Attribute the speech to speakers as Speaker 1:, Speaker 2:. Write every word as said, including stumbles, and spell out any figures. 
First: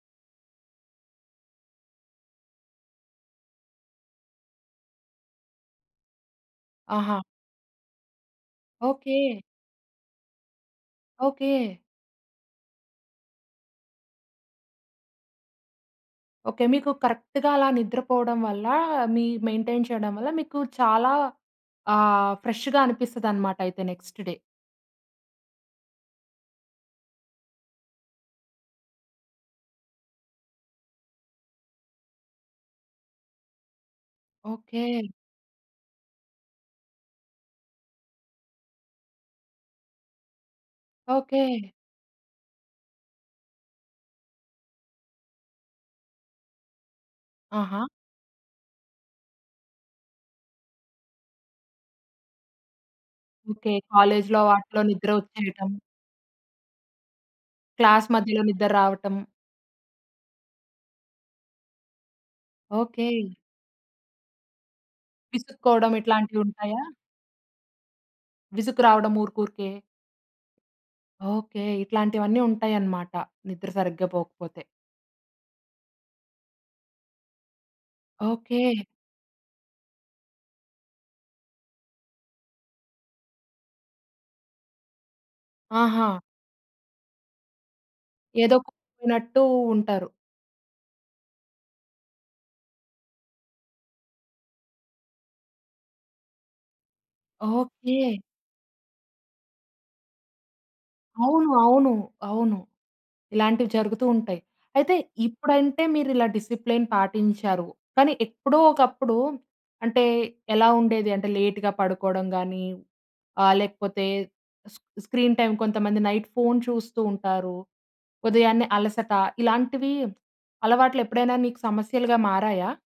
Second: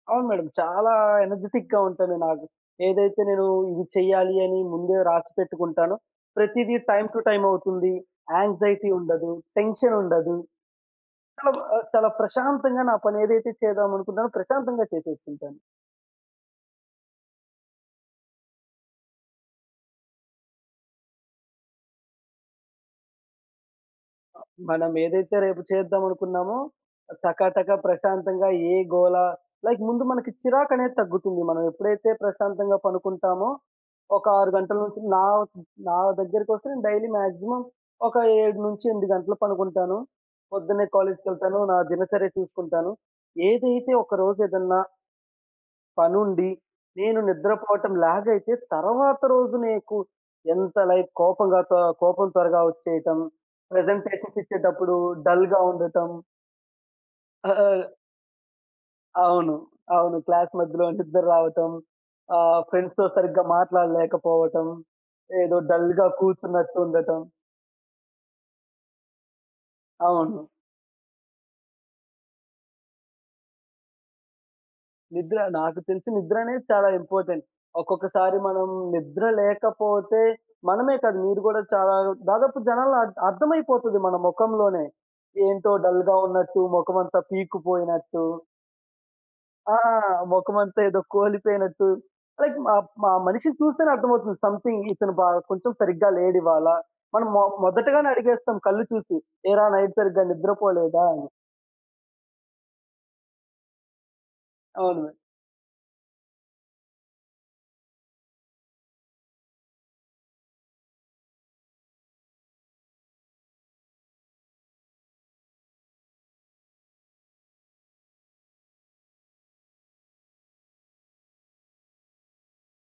Speaker 1: అవును, మేడమ్. చాలా ఎనర్జిటిక్‌గా ఉంటాను నాకు. ఏదైతే నేను ఇది చేయాలి అని ముందే రాసిపెట్టుకుంటానో ప్రతీది టైమ్ టు
Speaker 2: ఆహా!
Speaker 1: టైమ్ అవుతుంది. Anxiety
Speaker 2: okay.
Speaker 1: ఉండదు. టెన్షన్ ఉండదు.
Speaker 2: ఓకే.
Speaker 1: ఆబ్ ఆ చాలా ప్రశాంతంగా నా పనేదైతే చేద్దామనుకున్నానో ప్రశాంతంగా చేసేసుకుంటాను.
Speaker 2: ఓకే. మీకు కరెక్ట్‌గా అలా నిద్ర పోవడం వల్ల, మీ మెయింటైన్ చేయడం వల్ల మీకు చాలా ఆహ్, ఫ్రెష్‌గా అనిపిస్తదన్నమాట అయితే నెక్స్ట్ డే.
Speaker 1: మనం ఏదైతే రేపు చేద్దాం అనుకున్నామో టకాటకా ప్రశాంతంగా ఏ‌గోల లైక్ ముందు మనకి చిరాకనేది తగ్గుతుంది. మనం ఎప్పుడైతే ప్రశాంతంగా పనుకుంటామో, ఒక ఆరు గంటల నుంచి
Speaker 2: ఓకే.
Speaker 1: నా నా దగ్గరకొస్తే నేను డైలీ మాక్సిమం ఒక ఏడు నుంచి ఎనిమిది గంటలు పనుకుంటాను. పొద్దున్నే కాలేజీకెళ్తాను.
Speaker 2: ఓకే.
Speaker 1: నా దినచర్య చూసుకుంటాను. ఏదైతే ఒక రోజు ఏదన్నా పనుండి. నేను
Speaker 2: ఆహా!
Speaker 1: నిద్రపోటం ల్యాగ్ అయితే, తరువాత రోజు నీకు ఎంత లైక్ కోపంగా త కోపం త్వరగా వచ్చేయటం,
Speaker 2: ఓకే.
Speaker 1: ప్రజెంటేషన్స్
Speaker 2: కాలేజీలో వాటిలో
Speaker 1: ఇచ్చేటప్పుడు
Speaker 2: నిద్ర
Speaker 1: డల్‌గా
Speaker 2: ఒచ్చేయటం.
Speaker 1: ఉండటం. అ ఆ
Speaker 2: క్లాస్ మధ్యలో నిద్రరావటం.
Speaker 1: అవును. అవును. క్లాస్ మధ్యలో నిద్రరావటం. ఆహ్, ఫ్రెండ్స్‌తో
Speaker 2: ఓకే.
Speaker 1: సరిగ్గా మాట్లాడలేకపోవటం, ఏదో
Speaker 2: విసుక్కోవడం
Speaker 1: డల్‌గా
Speaker 2: ఇట్లాంటియి
Speaker 1: కూర్చున్నట్టు
Speaker 2: ఉంటాయా?
Speaker 1: ఉండటం.
Speaker 2: విసుగు రావడం ఊరుకూరికే.
Speaker 1: అవును.
Speaker 2: ఓకే. ఇట్లాంటివన్నీ ఉంటాయన్నమాట నిద్ర సరిగ్గా పోకపోతే.
Speaker 1: నిద్ర. నాకు తెలిసి నిద్రనేది చాలా ఇంపార్టెంట్. ఒకొక్కసారి మనం
Speaker 2: ఓకే.
Speaker 1: నిద్ర లేకపోతే మనమే కాదు, మీరు కూడా చాలా దాదాపు జనాల్లో అ అర్థమైపోతది మన మొఖంలోనే. ఏంటో డల్‌గా
Speaker 2: ఆహా!
Speaker 1: ఉన్నట్టు మొఖం అంతా పీక్కుపోయినట్టు.
Speaker 2: ఏదో కోల్పోయినట్టూ
Speaker 1: ఆ!
Speaker 2: ఉంటారు.
Speaker 1: మొఖమంతా ఏదో కోలిపోయినట్టు. లైక్ మ మ మనిషిని చూస్తేనే అర్థమవుతుంది. సం‌థింగ్ ఇతను బా కొంచెం సరిగ్గా‌లేడు ఇవ్వాలా. మనం మో మొదటగానే
Speaker 2: ఓకే.
Speaker 1: అడిగేస్తాం కళ్ళు చూసి. "ఏరా! నైట్ సరిగ్గా నిద్రపోలేదా" అని?
Speaker 2: అవును. అవును. అవును. ఇలాంటివి జరుగుతూ ఉంటయి. అయితే
Speaker 1: అవును.
Speaker 2: ఇప్పుడంటే మీరిలా డిసిప్లేన్ పాటించారు. కానీ ఎప్పుడో ఒకప్పుడు అంటే, ఎలా ఉండేది అంటే లేట్‌గా పడుకోవడం గాని ఆహ్, లేకపోతే స్ స్క్రీన్‌టైమ్ కొంతమంది నైట్ ఫోను చూస్తూ ఉంటారు, ఉదయాన్నే అలసట ఇలాంటివి అలవాట్లేప్పుడైనా నీకు సమస్యలుగా మారాయా?